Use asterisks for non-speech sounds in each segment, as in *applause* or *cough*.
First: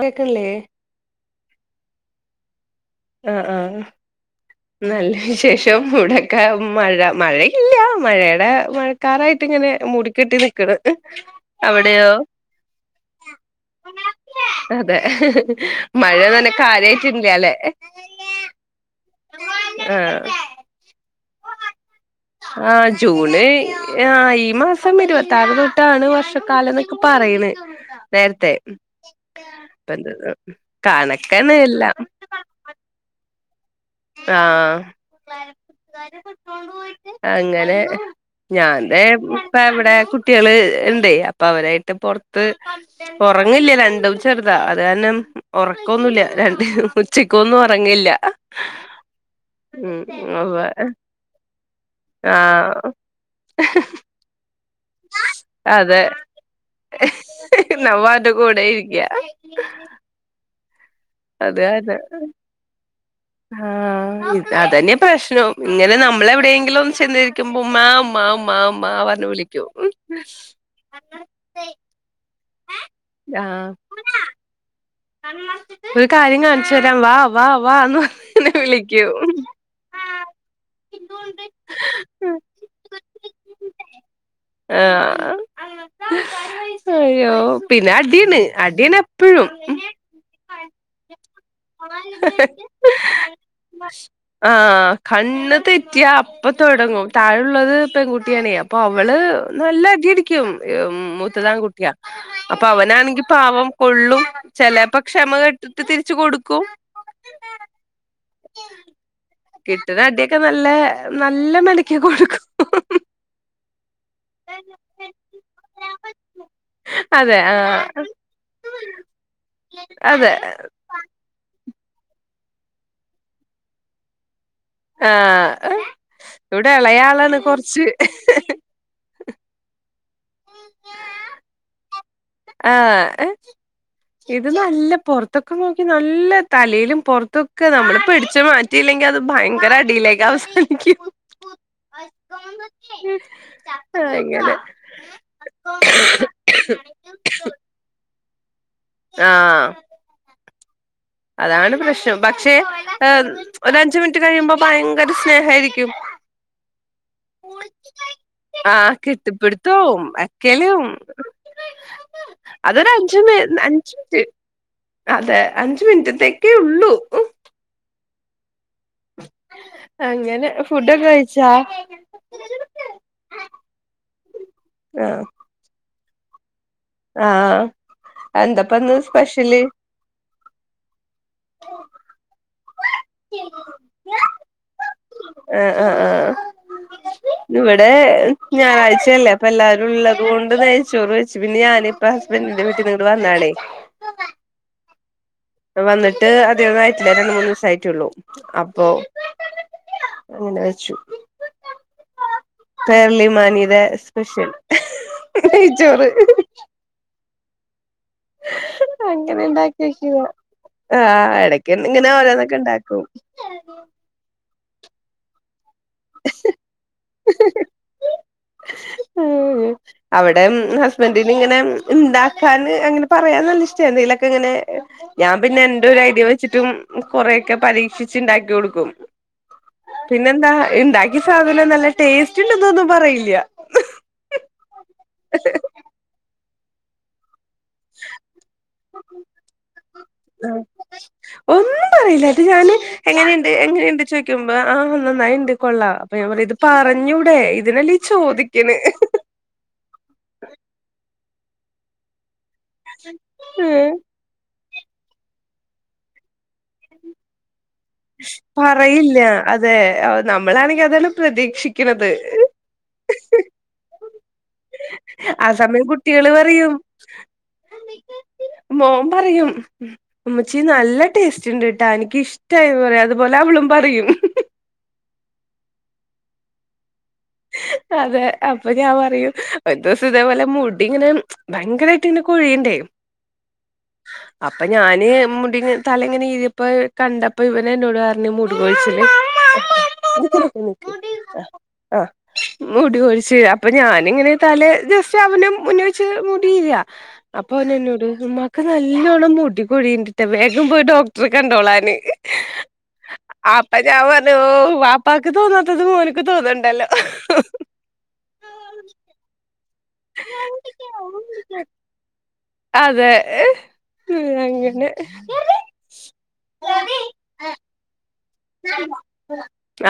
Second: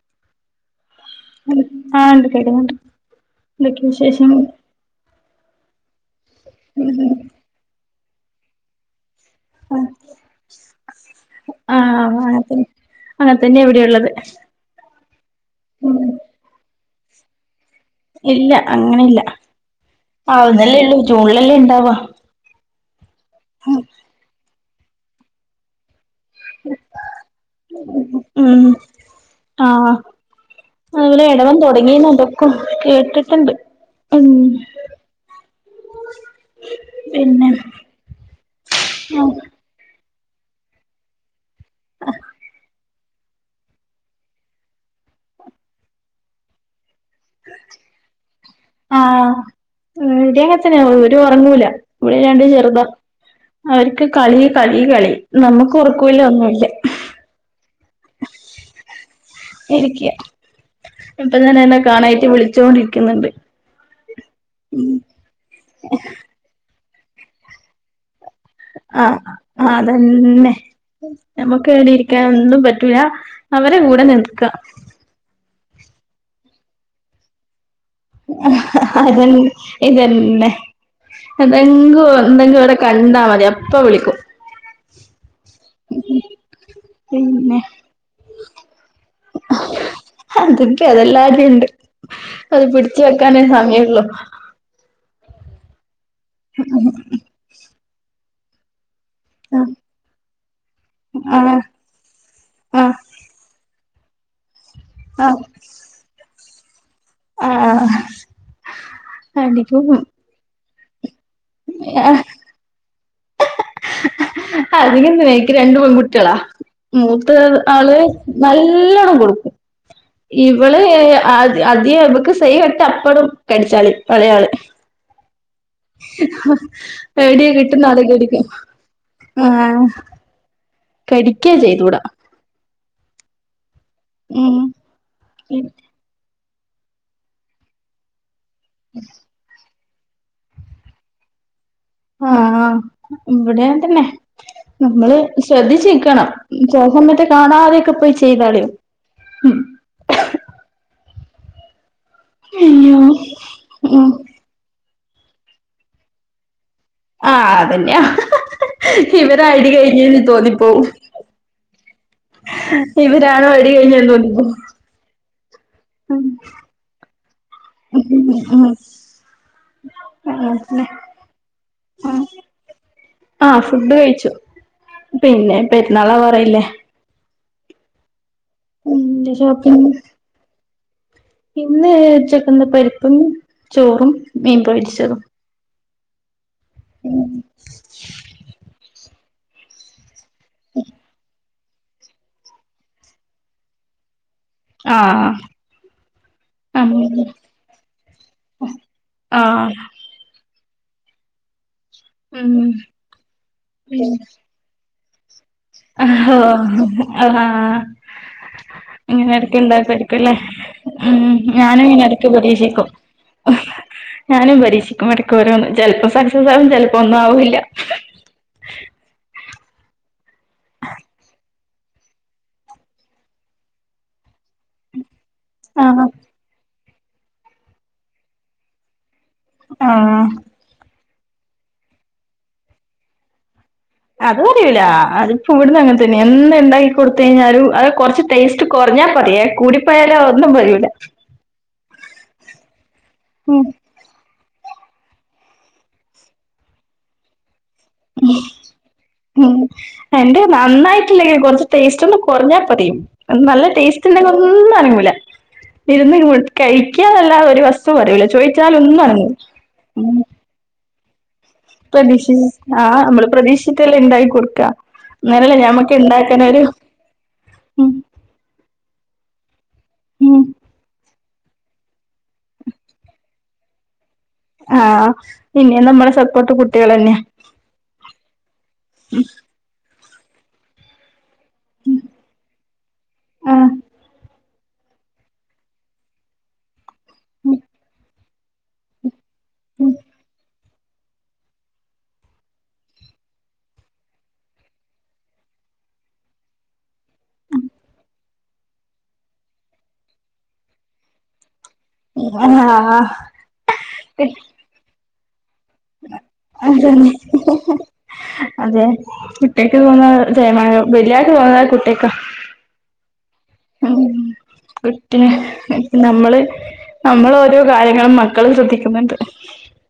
കേക്കില്ലേ ആഹ് ഉണ്ട് കേക്ക്ണ്ട് ആ ആഹ് നല്ല വിശേഷം ഇവ്ടൊക്കെ മഴ മഴ യില്ല മഴയുടെ മഴ ക്കാറായിട്ടിങ്ങനെ മൂടിക്കെട്ടി നിക്കണ് അവിടെയോ അങ്ങൻ തന്നെയാ ഇവിടെള്ളത് അതെ ഉം മഴ *unintelligible* കാര്യായിട്ടില്ല ലേ ഇല്ല അങ്ങനെയില്ല ആഹ് ആവുന്നല്ലേ ഉള്ളൂ ജൂണിലല്ലേ ഉണ്ടാവാ ആഹ് ജൂണ് ആ ഈ മാസം ഇരുപത്താറ് തൊ ട്ടാണ് വർഷക്കാലം എന്നൊക്കെ പറയണ് നേരത്തെ ഉം ആ പ്പൊന്ത അതുപോലെ കണക്കന്നെ എടവം എല്ലാം തുടങ്ങിന്ന് അതൊക്കെ കേട്ടിട്ടുണ്ട് ഉം ആഹ് പിന്നെ അങ്ങനെ ഞാൻ തേ അപ്പ ഇവിടെ കുട്ടികള് ഉണ്ട് അപ്പൊ അവരായിട്ട് പൊറത്ത് ഒറങ്ങല്ല രണ്ടും ചെറുതാ അത് കാരണം ഒറക്കൊന്നുല്ല രണ്ടും ഉച്ചക്കൊന്നും ഉറങ്ങില്ല ആഹ് ഇവിടിം അങ്ങൻത്തന്നെയാ ഒരു ഒറങ്ങൂല ഇവിടെ രണ്ടും ചെറുതാ ആഹ് അവർക്ക് *unintelligible* കളി കളി കളി നമുക്ക് ഒറക്കോല്ല ഒന്നുല്ല നമ്മ അവര്ടെ കൂടെ ഇരിക്ക ഇരിക്ക ഇപ്പൊ അത് തന്നെ എന്നെ കാരണം കാണായിട്ട് വിളിചോണ്ടിരിക്കുന്നുണ്ട് ആഹ് ഇത് അതന്നെ പ്രശ്നം ഇങ്ങനെ നമ്മള് എവിടെയെങ്കിലും ഒന്ന് ചെന്ന് ഇ ക്കുമ്പോ ഉമ്മാ ഉമ്മാ ഉമ്മാ ഉമ്മാ ആഹ് പറഞ്ഞ് വിളിക്കും ആഹ് അതന്നെ നമുക്ക് എവിടെയിരിക്കാനും ഒന്നും പറ്റൂല്ല ആഹ് അവരെ കൂടെ നിൽക്ക ഒരു കാര്യം കാണിച്ചു തരാം വാ വാ വാന്ന് പറഞ്ഞ് അത് തൻ വിളിക്കും ഇത് തന്നെ എന്തെങ്കും എന്തെങ്കും ഇവിടെ കണ്ടാ മതി അപ്പ വിളിക്കും ആഹ് അയ്യോ പിന്നെ അടിയണ് അടിയാണ് എപ്പോഴും അതൊക്കെ അതെല്ലാറ്റിൽ ഇണ്ട് അത് പിടിച്ച് വെക്കാനേ സമയള്ളു ആഹ് കണ്ണ് തെറ്റിയാ അപ്പ തുടങ്ങും താഴ ഉള്ളത് പെൺകുട്ടിയാണേ അപ്പൊ അവള് അവള് നല്ല അടി അടിക്കും മൂത്തത് ആൺ ആഹ് കുട്ടിയാ അപ്പൊ ആഹ് അവനാണെങ്കി പാവം കൊള്ളും ചേലേപ്പോ ക്ഷമ ആഹ് കെട്ടിട്ട് തിരിച്ച് കൊടുക്കും ആഹ് അടിക്കും കിട്ടുന്ന അടിയൊക്കെ നല്ലേ നല്ല മെനക്കെ കൊടുക്കു അതിനെന്താ എനിക്ക് രണ്ട് പെൺകുട്ടിയളാ മൂത്ത അതെ ആഹ് ആള് നല്ലോണം കൊടുക്കും അതെ ഇവള് യായാ അ അധി അധികം ഇവക്ക് സഹി കെട്ടാ അപ്പഴും കടിച്ചാല് എളേയാള് ആഹ് ഇവിടെ എളയാളാണ് പേടിയാ കൊറച്ച് കിട്ടുന്ന ആളെ കടിക്കും ആഹ് കടിക്കാ ചെയ്തൂടാ ആഹ് ഇത് ഉം നല്ല പൊറത്തൊക്കെ നോക്കി നല്ല തലയിലും പൊറത്തൊക്കെ നമ്മള് പിടിച്ചു മാറ്റിയില്ലെങ്കിൽ അത് ഭയങ്കര അടിയിലേക്ക് അവസാനി ക്കും ആഹ് ഇവിടെ തന്നെ അങ്ങനെ നമ്മള് ശ്രദ്ധിച്ചു നിക്കണം ചെല സമയത്ത് കാണാതെയൊക്കെ പോയി ചെയ്ത് കളയും ആഹ് അതാണ് പ്രശ്നം പക്ഷേ അയ്യോ ആഹ് ഒരു അഞ്ചു ഉം മിനിറ്റ് കഴിയുമ്പോ ഭയങ്കര സ്നേഹായിരിക്കും ആഹ് അതന്നെയാ ആന് ഇവരാ അടി കെട്ടിപ്പിടുത്തവും കഴിഞ്ഞെന്ന് എക്കലും തോന്നിപ്പോവും അതൊരു അഞ്ച് മി ഇവരാണോ അടി അഞ്ച് കഴിഞ്ഞെന്ന് മിൻറ്റ് തോന്നിപ്പോവും അതെ അഞ്ച് ഉം മിനിറ്റത്തേക്കേ ഉള്ളൂ *unintelligible* ഉം അങ്ങനെ പിന്നെ ഫുഡൊക്കെ കഴിച്ചാ ഉം ആഹ് ഫുഡ് കഴിച്ചു ആഹ് പിന്നെ പെരുന്നാളാവാറായില്ലേ ആഹ് എന്താപ്പന്ന് ഇല്ല സ്പെഷ്യല് ഷോപ്പിങ് പിന്നെ ഉച്ചക്കെന്താ പരി *unintelligible* ചോറും മീൻ പൊരിച്ചതും ആഹ് ആഹ് ആഹ് ഇവിടെ ഞായറാഴ്ചയല്ലേ അപ്പ എല്ലാരും ഉള്ള അത് കൊണ്ട് നെയ്ച്ചോറ് വെച്ചു പിന്നെ ഞാന് ഇപ്പ ഹസ്ബൻഡിന്റെ വീട്ടിന്ന് ഇങ്ങട്ട് വന്നാണേ ആഹ് വന്നിട്ട് അധികം ഒന്നും ആയിട്ടില്ല അങ്ങനെ രണ്ട് മൂന്ന് ദിവസമായിട്ടുള്ളു അപ്പൊ ആഹ് അങ്ങനെ വെച്ചു ഉം പേർലിമാണിയുടെ സ്പെഷ്യൽ നെയ്ച്ചോറ് ഹ് ഓ അഹാ അങ്ങനെ ഇടക്കെല്ലാം ഇണ്ടാക്കി വെച്ചതാ പേടിക്കുംല്ലേ ഉം ആഹ് എടക്ക് ഞാനും ഇങ്ങനെ ഇടക്ക് ഓരോന്നൊക്കെ പരീക്ഷിക്കും ഇണ്ടാക്കും ഞാനും പരീക്ഷിക്കും ഇടക്ക് ഓരോന്ന് ചിലപ്പോ സക്സസ് ആകും ചിലപ്പോ ഒന്നും ആവില്ല ഊ അവിടേം ഹസ്ബൻ്റിന് ഇങ്ങനെ ഉണ്ടാക്കാന് അങ്ങനെ പറയാൻ നല്ല ഇഷ്ട എന്തെങ്കിലൊക്കെ ഇങ്ങനെ ഞാൻ പിന്നെ എന്റെ ഒരു ആഹ് ഐഡിയ വെച്ച് വെച്ചിട്ടും കൊറേക്കെ പരീക്ഷിച്ചു ഉണ്ടാക്കി കൊടുക്കും ആഹ് പിന്നെന്താ ഉണ്ടാക്കി ഈ സാധനം നല്ല ടേസ്റ്റ് ഇല്ലന്നൊന്നും പറയില്ല അത് പറയൂല അത് ഇപ്പം ഇവിടുന്ന് അങ്ങനെ തന്നെയെ എന്ത് ഉണ്ടാക്കി കൊടുത്ത് കഴിഞ്ഞാലും അത് കൊറച്ച് ടേസ്റ്റ് കുറഞ്ഞാ പറയുവേ കൂടിപ്പോയാലൊ ഒന്നും പറയൂല ഒന്നും പറയില്ല അത് ഞാന് എങ്ങനെയണ്ട് ഉം എങ്ങനെയുണ്ട് ചോദി മ്പ ആ നന്നായിണ്ട് കൊള്ളാം അപ്പൊ ഞാൻ പറ ഇത് പറഞ്ഞൂടെ ഇതിനല്ലീ ചോദിക്കണെ ഉം എന്റെ നന്നായിട്ടില്ലെങ്കിൽ കൊറച്ച് ടേസ്റ്റ് ഒന്നു കുറഞ്ഞാൽ പറയും നല്ല ടേസ്റ്റ് ഉണ്ടെ ഒന്നുനങ്ങൂല ഇരുന്നു കഴിക്കാനല്ല ഒരു വസ് പറയില്ല അതെ ഉം നമ്മളാണെങ്കിൽ അതാണ് പ്രതീക്ഷി പ്രതീക്ഷി ആ നമ്മള് പ്രതീക്ഷിച്ചിട്ടല്ലെ ഉണ്ടാക്കി കൊടു ക ആ ന്നാലല്ലേ സമയം കുട്ടികള് ഞമ്മക്ക്ണ്ടാക്കാനൊരു പറയും മ് മോൻ പറയും ഉം ഇമ്മച്ചി നല്ല ടേസ്റ്റ് ഉണ്ട്ട്ടാ എനിക്ക്ഷ്ടായി പറയും അതുപോലെ അവളും പറയും ആ ഇഞി നമ്മുടെ സപ്പോർട്ട് കുട്ടികൾന്നാ അതെ അപ്പൊ ഞാൻ പറയും ഒരു ദിവസം തേപോലെ മുടിങ്ങനെ ഭയങ്കരയിട്ട്ങ്ങനെ കൊഴിയിണ്ടേ ആ അപ്പൊ ഞാന് മുടി തലങ്ങനെ ഈഴ് പ്പൊ കണ്ടപ്പോ ഉം ഇവനന്നോട് പറഞ്ഞു മുടി കൊഴിച്ചില് ഉം ആഹ് മുടി കൊഴിച്ചിൽ അപ്പൊ ഞാനിങ്ങനെ തലെ ജസ്റ്റ് അവനും മുന്നിവച്ച് മുടിയീര അപ്പൊ അവനെന്നോട് ഉമ്മാക്ക് നല്ലോണ്ണം മുടി കൊഴീണ്ടിട്ട വേഗം പോയി ഡോക്ടറെ കണ്ടോളാന് ആഹ് ഹാ ആപ്പ ഞാ പറഞ്ഞ് ഓ വാപ്പാക്ക് തോന്നാത്തത് മോനക്ക് തോന്നണ്ടല്ലോ അതെ വിട്ടേ *unintelligible* തോന്ന തേമാനം വലിയാക്ക്‌ തോന്നാ കുട്ടിക്ക അതെ ഉ ഉം, അങ്ങനെ കുട്ടി നമ്മള് നമ്മള് ഓരോ കാര്യങ്ങളും മ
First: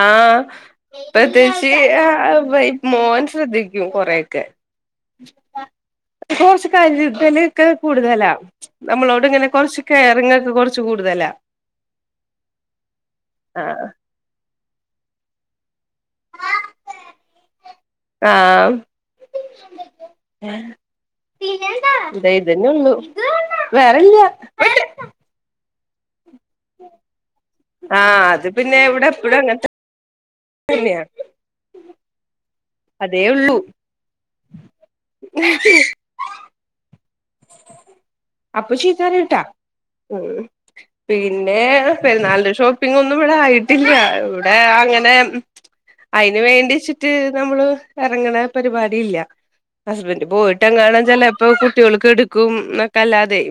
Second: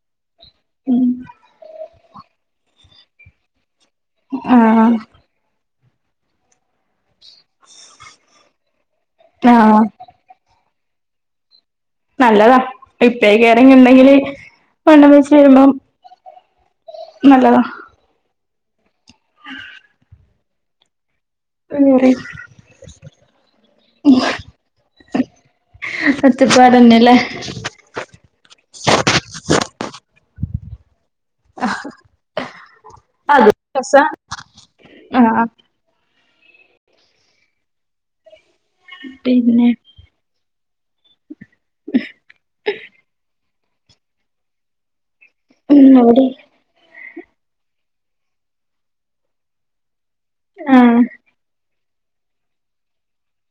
ആഹ് പ്രത്ത്യേകിച്ച് ത് ആഹ് മോൻ ശ്രദ്ധിക്കും കൊറയൊക്കെ ആഹ് കൊറച്ച് കരുതല് ക്കെ കൂടുതലാ നമ്മളോട്ങ്ങനെ ആഹ് കൊറച്ച് കെയറിംങ്ങ് ഒക്കെ കുറച്ച് കൂടുതലാ നല്ലതാ ഇപ്പേ കെയറിംങ്ങ് ആഹ് ണ്ടെങ്കില് വണ്ണം വെച്ച് വരുമ്പം നല്ലതാ ആഹ് ഇതേ ഇതന്നെള്ളൂ വേറെല്ല കഷ്ടപ്പാട്നലെ ആ അത് പിന്നെ ഇവിടെ എപ്പഴും അങ്ങനത്തെ *unintelligible* *unintelligible* അതേ ഉള്ളൂ ആഹ് അപ്പ ചീതറിട്ടാ പിന്നെ ഉം പിന്നെ പെരുന്നാൾൻ്റെ ഷോപ്പിങ്ങൊന്നും ഇവിടെ ആയിട്ടില്ല. ഇവിടെ അങ്ങനെ ഉ ഉം അവിടെ അയ്ന് വേണ്ടിച്ചിട്ട് നമ്മള് എറങ്ങ്ണ പരിപാടി ഇല്ല. ഹസ്ബന്ഡറ് ആഹ് പോയിട്ടങ്ങാനും ചെലെപ്പോ കുട്ടികൾക്കടുക്കും എന്നൊക്കെല്ലാതെ.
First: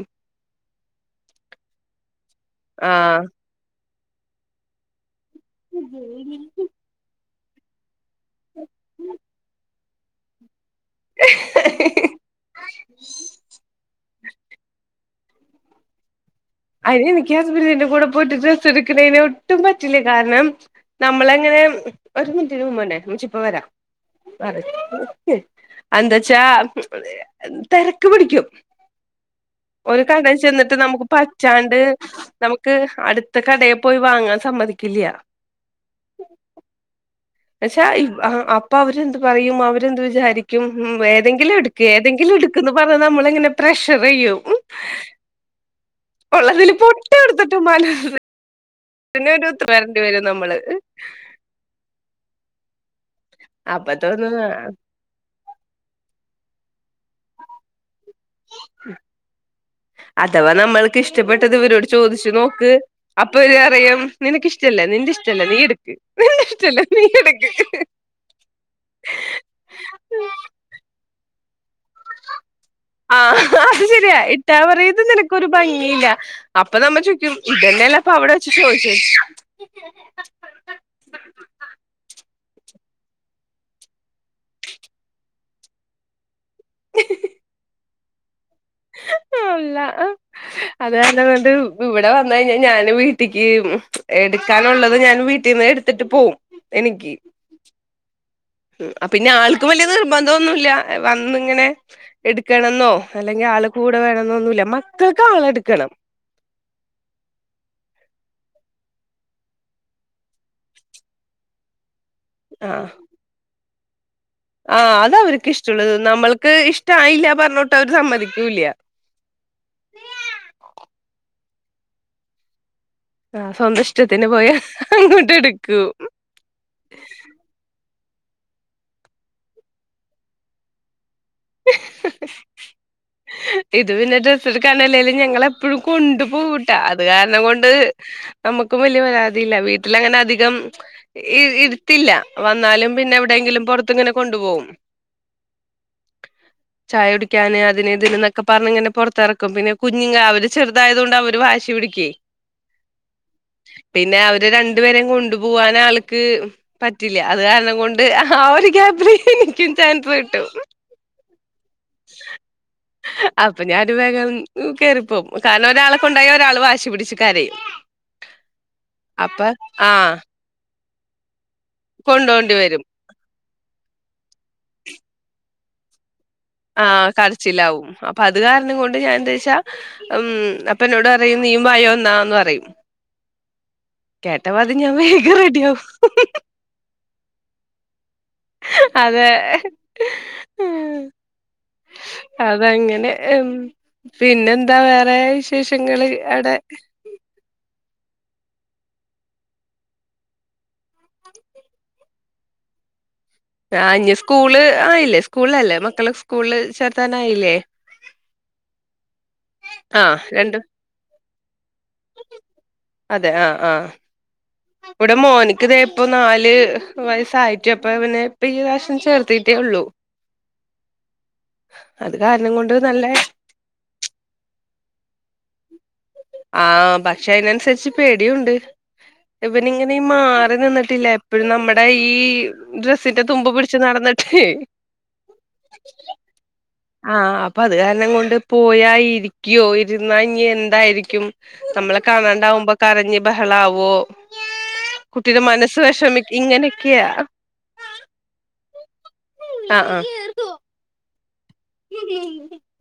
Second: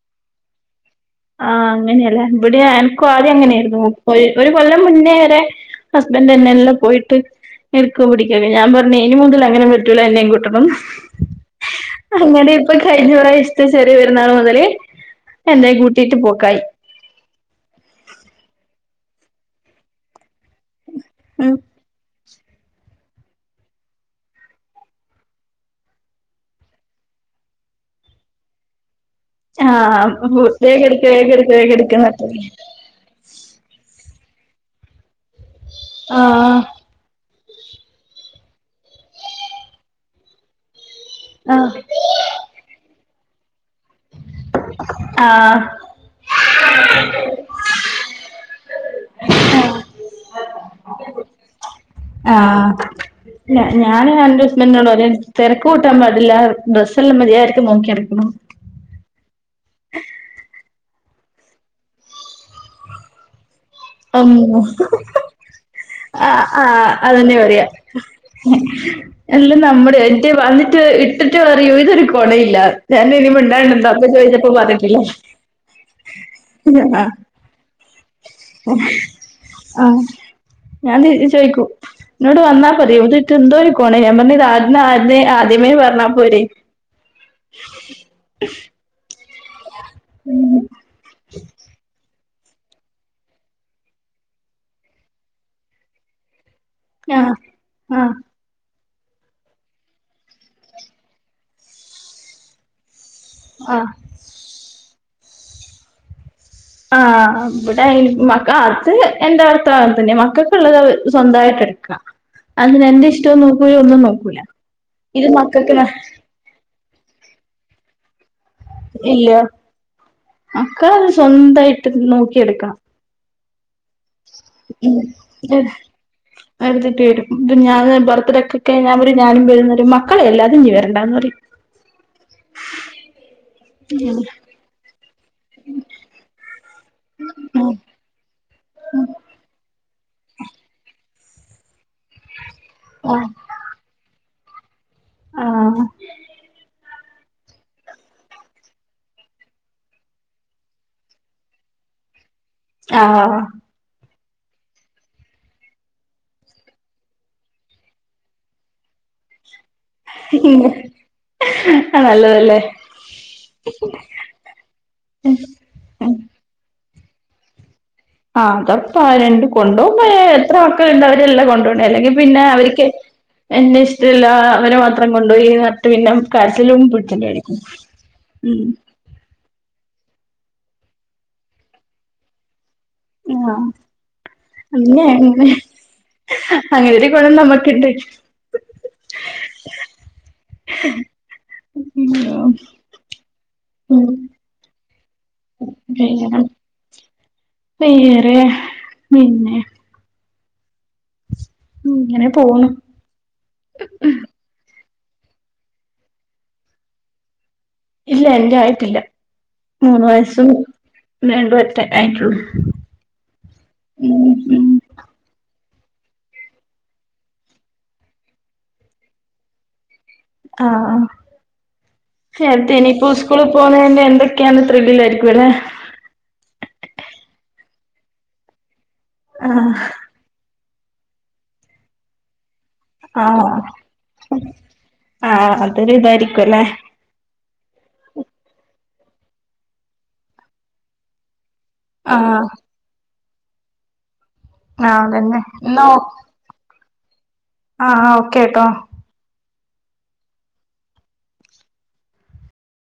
ആ അങ്ങനെല്ലേ ഇവിടെ ഇൻക്കും ആഹ് ആദ്യം അങ്ങനെയിരുന്നു മുപ്പത് ഒരു കൊല്ലം മുന്നേ വരെ. ഹസ്ബൻഡ്ന്നെ എല്ലാം പോയിട്ട് എരിക്കും പിടിക്കെ ഞാൻ പറഞ്ഞ് ഇനി മൂതിൽ അങ്ങനെ പറ്റൂലാ എന്നെയും കൂട്ടണം. അങ്ങനെപ്പൊ കഴിഞ്ഞ പ്രാവശ്യത്തെ ശരി ചെറിയ പെരുന്നാൾ മുതല് എന്നെയും കൂട്ടിട്ട് പോക്കായി. അയ്നിക്ക് ഹസ്ബൻഡിന്റെ കൂടെ പോയിട്ട് ഡ്രസ്സ് എടുക്കുന്നെ ഒട്ടും പറ്റില്ലേ കാരണം. ഉം നമ്മളങ്ങനെ ഒരു മിനിറ്റിന് മുമ്പ്ന്നെ ഇചി ഇപ്പ വരാം പറിം എന്താച്ചാ തിരക്ക് പിടിക്കും ഒരു കട ആഹ് ചെന്നിട്ട് വേഗം നമുക്ക് എടുക്ക് പ വേഗം എടുക്ക് വേഗം ണ്ട് എടുക്ക്ന്ന് പറഞ്ഞിട്ട് നമുക്ക് അടുത്ത കടയിൽ പോയി വാങ്ങാൻ സമ്മതിക്കില്ല. ആഹ് പക്ഷെ അപ്പൊ അവരെന്ത് പറയും അവരെന്ത് വിചാരിക്കും ഉ ഏതെങ്കിലും എടുക്ക് ഏതെങ്കിലും എടു പറഞ്ഞ നമ്മളിങ്ങനെ പ്രഷർ ചെയ്യും. ആഹ് ഉള്ളതില് പൊട്ട എടുത്തിട്ടും മല പിന്നെ ഒരു വരണ്ടി വരും നമ്മള് ആഹ അപ്പൊ ഞാനും എന്റെ തോന്നും ഹസ്ബന്റിനോട് തരക്ക് കൂട്ടാൻ പാടില്ല ഡ്രസ് എല്ല മരിയാതക്ക് നോക്കിയെടുക്കണം. ഉ *inaudible* അഥവാ നമ്മൾക്ക് ഇഷ്ടപ്പെട്ടത് ഇവരോട് ചോദിച്ചു നോക്ക് അപ്പൊ ഇര് പറിയും. നിനക്ക് അള്ളോ ഇഷ്ടല്ലെ നിന്റെ ഇഷ്ടല്ലെ നീ എടുക്ക് ആ നിന്റെ ഇഷ്ടല്ലെ നീ എടുക്ക്. എല്ല നമ്മുടെ എറ്റ വന്നിട്ട് ഇട്ടിട്ട് അറിയൂ ഇതൊരു. കൊണയില്ല ഞാൻ ആ ഇനി അത് മിണ്ടാണ്ടിരുന്നോ അപ്പൊ ശരിയാ ചോദിച്ചപ്പോ ഇട്ടാ പറഞ്ഞിട്ടില്ല പറയുംഇത് നിനക്ക് ഒരു ഭംഗിയില്ല അപ്പൊ നമ്മ ആ ചോക്കും. ഇതല്ലല്ലാം അപ്പൊ അവിടെ വെച്ചു ചോദിച്ചേ ആഹ ഞാൻ ചോയിക്കൂം. എന്നോട് വന്നാ പറയും ഇതിട്ട് എന്തോരിക്കോല ഞൻ പറഞ്ഞ ആദ്യ ആദ്യമേ പറഞ്ഞാൽ പോരെ. ആല്ല ഉം അതല്ലണ്ട് ഇവിടെ വന്ന കഴിഞ്ഞാൽ ഞാന് വീട്ടിക്ക് എടുക്കാനുള്ളത് ഞാൻ വീട്ടിൽന്ന് എടു ത്തിട്ട് പോവും ആഹ ആഹ് ഉ അ പിന്നെ ആൾക്ക് വലിയ നിർബന്ധം ഒന്നുല്ല. വന്നിങ്ങനെ എടുക്കണെന്നോ അല്ലെങ്കിൽ ആള് ആ കൂടെ വേണെന്നോന്നുല്ല മക്കൾക്ക് ആളെടുക്കണം. ആഹ് ഇവിടെ മക്ക അത് എന്താ അർഥ തന്നെ മക്കക്ക്കെ ഉള്ളത് സ്വന്തമായിട്ട് എടുക്കുക അതിന് എന്റെ ഇഷ്ടംന്ന് നോക്കൂ ഒന്നും നോക്കൂല. ആ അത് ഇത് അവർക്ക് മക്കൾക്ക് ഇഷ്ടമുള്ളത് നമ്മൾക്ക് ഇഷ്ടമായില്ല പറഞ്ഞോട്ട് അവര് സമ്മതിക്കൂല്ല. ഇല്ല മക്കൾ സ്വന്തമായിട്ട് നോക്കിയെടുക്കണം. ആ സ്വന്തഷ്ടത്തിന് പോയാ അങ്ങോട്ട് എടുക്കൂം. എരുതിട്ട് വരും ഇപ്പ ഞാന് ബർത്ത്ഡേക്കൊക്കെ ഞാൻ പറയും ഞാനും വരും ന്ന് പറയും മക്കള് ഇല്ലാതെ നീ വരണ്ടാന്ന് പറയും ഇത് പിന്നെ ഡ്രസ്സ് എടുക്കാനല്ലെലും ഞങ്ങളെ എപ്പഴും കൊണ്ടു പോവൂട്ടോ അത് കാരണം കൊണ്ട് നമ്മുക്കും വലിയ പരാതിയില്ല വീട്ട ട്ടിലങ്ങനെ അധികം ഇട്ത്തില്ല വന്നാലും പിന്നെ എവിടെങ്കിലും പൊറ ത്ത്ങ്ങനെ കൊണ്ടു പോവും ആഹ് ചായ കുടിക്കാന് അതിന് ഇതിന് ഒക്കെ പറഞ്ഞിങ്ങനെ പൊറത്തിറക്കും പിന്നെ കുഞ്ഞുങ്ങൾ അവര് ചെറുതായത് കൊണ്ട് അവര് ഇങ്ങനെ വാശി പിടിക്കേയ് ആഹ് പിന്നെ അവര് രണ്ടുപേരെയും കൊണ്ടു പോവാൻ ആൾക്ക് പറ്റില്ല അത് കാരണം കൊണ്ട് ആ ഒരു ഗ്യാപ്പില് ചാൻസ് കിട്ടും അത് നല്ലതല്ലേ അപ്പൊ ഞാനൊരു വേഗം കേയറിപ്പോവും കാരണം ഒരാളെ കൊണ്ടായ ഒരാള് വാശി പിടിച്ചു കരയും ആഹ് അത് ഒറപ്പാ രണ്ട് അപ്പൊ കൊണ്ടോവുമ്പോ ആഹ് എത്ര മക്കളുണ്ട് അവരെല്ലാം കൊണ്ട്പോ അല്ലെങ്കി പിന്നെ കൊണ്ടോണ്ടി വരും അവർക്ക് എന്നെ ഇഷ്ടല്ല അവരെ മാത്രം കൊണ്ടോയി പറഞ്ഞിട്ട് പിന്നെ കരച്ചിലും ആഹ് പിടിച്ചിലും ആയിരിക്കും കരച്ചിലാവും അപ്പൊ അത് ഉം കാരണം കൊണ്ട് ഞാൻ എന്താ വെച്ചാ ഉം അപ്പ എന്നോട് പറയും നീയും വായോ എന്നാന്ന് പറയും ആഹ് കേട്ടപാ അത് ഞാൻ അങ്ങെ വേഗം അങ്ങനെ റെഡിയാവും അങ്ങനെ ഒരു ഗുണം നമ്മുക്കുണ്ട് അതെ അതങ്ങനെ ഉം ഉം പിന്നെ എന്താ വേറെ വിശേഷങ്ങള് പിന്നെ അവിടെ വേറെ പിന്നെ ഉം ഇങ്ങനെ പോണു ആഹ് ഇഞ്ഞി സ്കൂള് ആയില്ലേ സ്കൂളിൽ അല്ലേ മക്കളെ സ്കൂള് ചേർത്താന് ആയില്ലേ ഇല്ല എന്റെ ആയിട്ടില്ല മൂന്ന് ആഹ് വയസ്സും രണ്ടും രണ്ട് വറ്റ ആയിട്ടുള്ളു അതെ ആഹ് ആഹ് ഉം ഇവിടെ മോനിക്ക് തേ ഇപ്പ നാല് വയസായിട്ടു അപ്പ അവനെ ഇപ്പ ഈ പ്രാശ്യം ചേർത്തിട്ടേ ഉള്ളു ആഹ് ആഹ് കാരണം കൊണ്ട് ചേർത്തിയാ നല്ല ഇനിയിപ്പോ സ്കൂള് പോന്നതിൻ്റെ എന്തൊക്കെയാണ് ത്രിൽ ആയിരിക്കും അല്ലെ ആഹ് പക്ഷെ അയ്നനുസരിച്ച് പേടിയുണ്ട് ആഹ് ഇവനിങ്ങനെ മാറി നിന്നിട്ടില്ല എപ്പഴും നമ്മുടെ ഈ ഡ്രസ്സിന്റെ ആഹ് തുമ്പ് പിടിച്ച് നടന്നിട്ടേയ് ആഹ് അതൊരു ഇതായിരിക്കും അല്ലേ ആഹ് അപ്പൊ അത് കാരണം കൊണ്ട് പോയ ഇരിക്കോ ഇരുന്നാ ഇനി എന്തായിരിക്കും നമ്മളെ ആഹ് കാണാണ്ടാവുമ്പോ കരഞ്ഞ് ബഹളാവോ ആഹ് കുട്ടിയുടെ അതന്നെ മനസ്സ് എന്നാ വിഷമിക്ക ഇങ്ങനെക്കെയാ ആഹ് ഓക്കെ ട്ടോ ആഹ് ആഹ് *inaudible*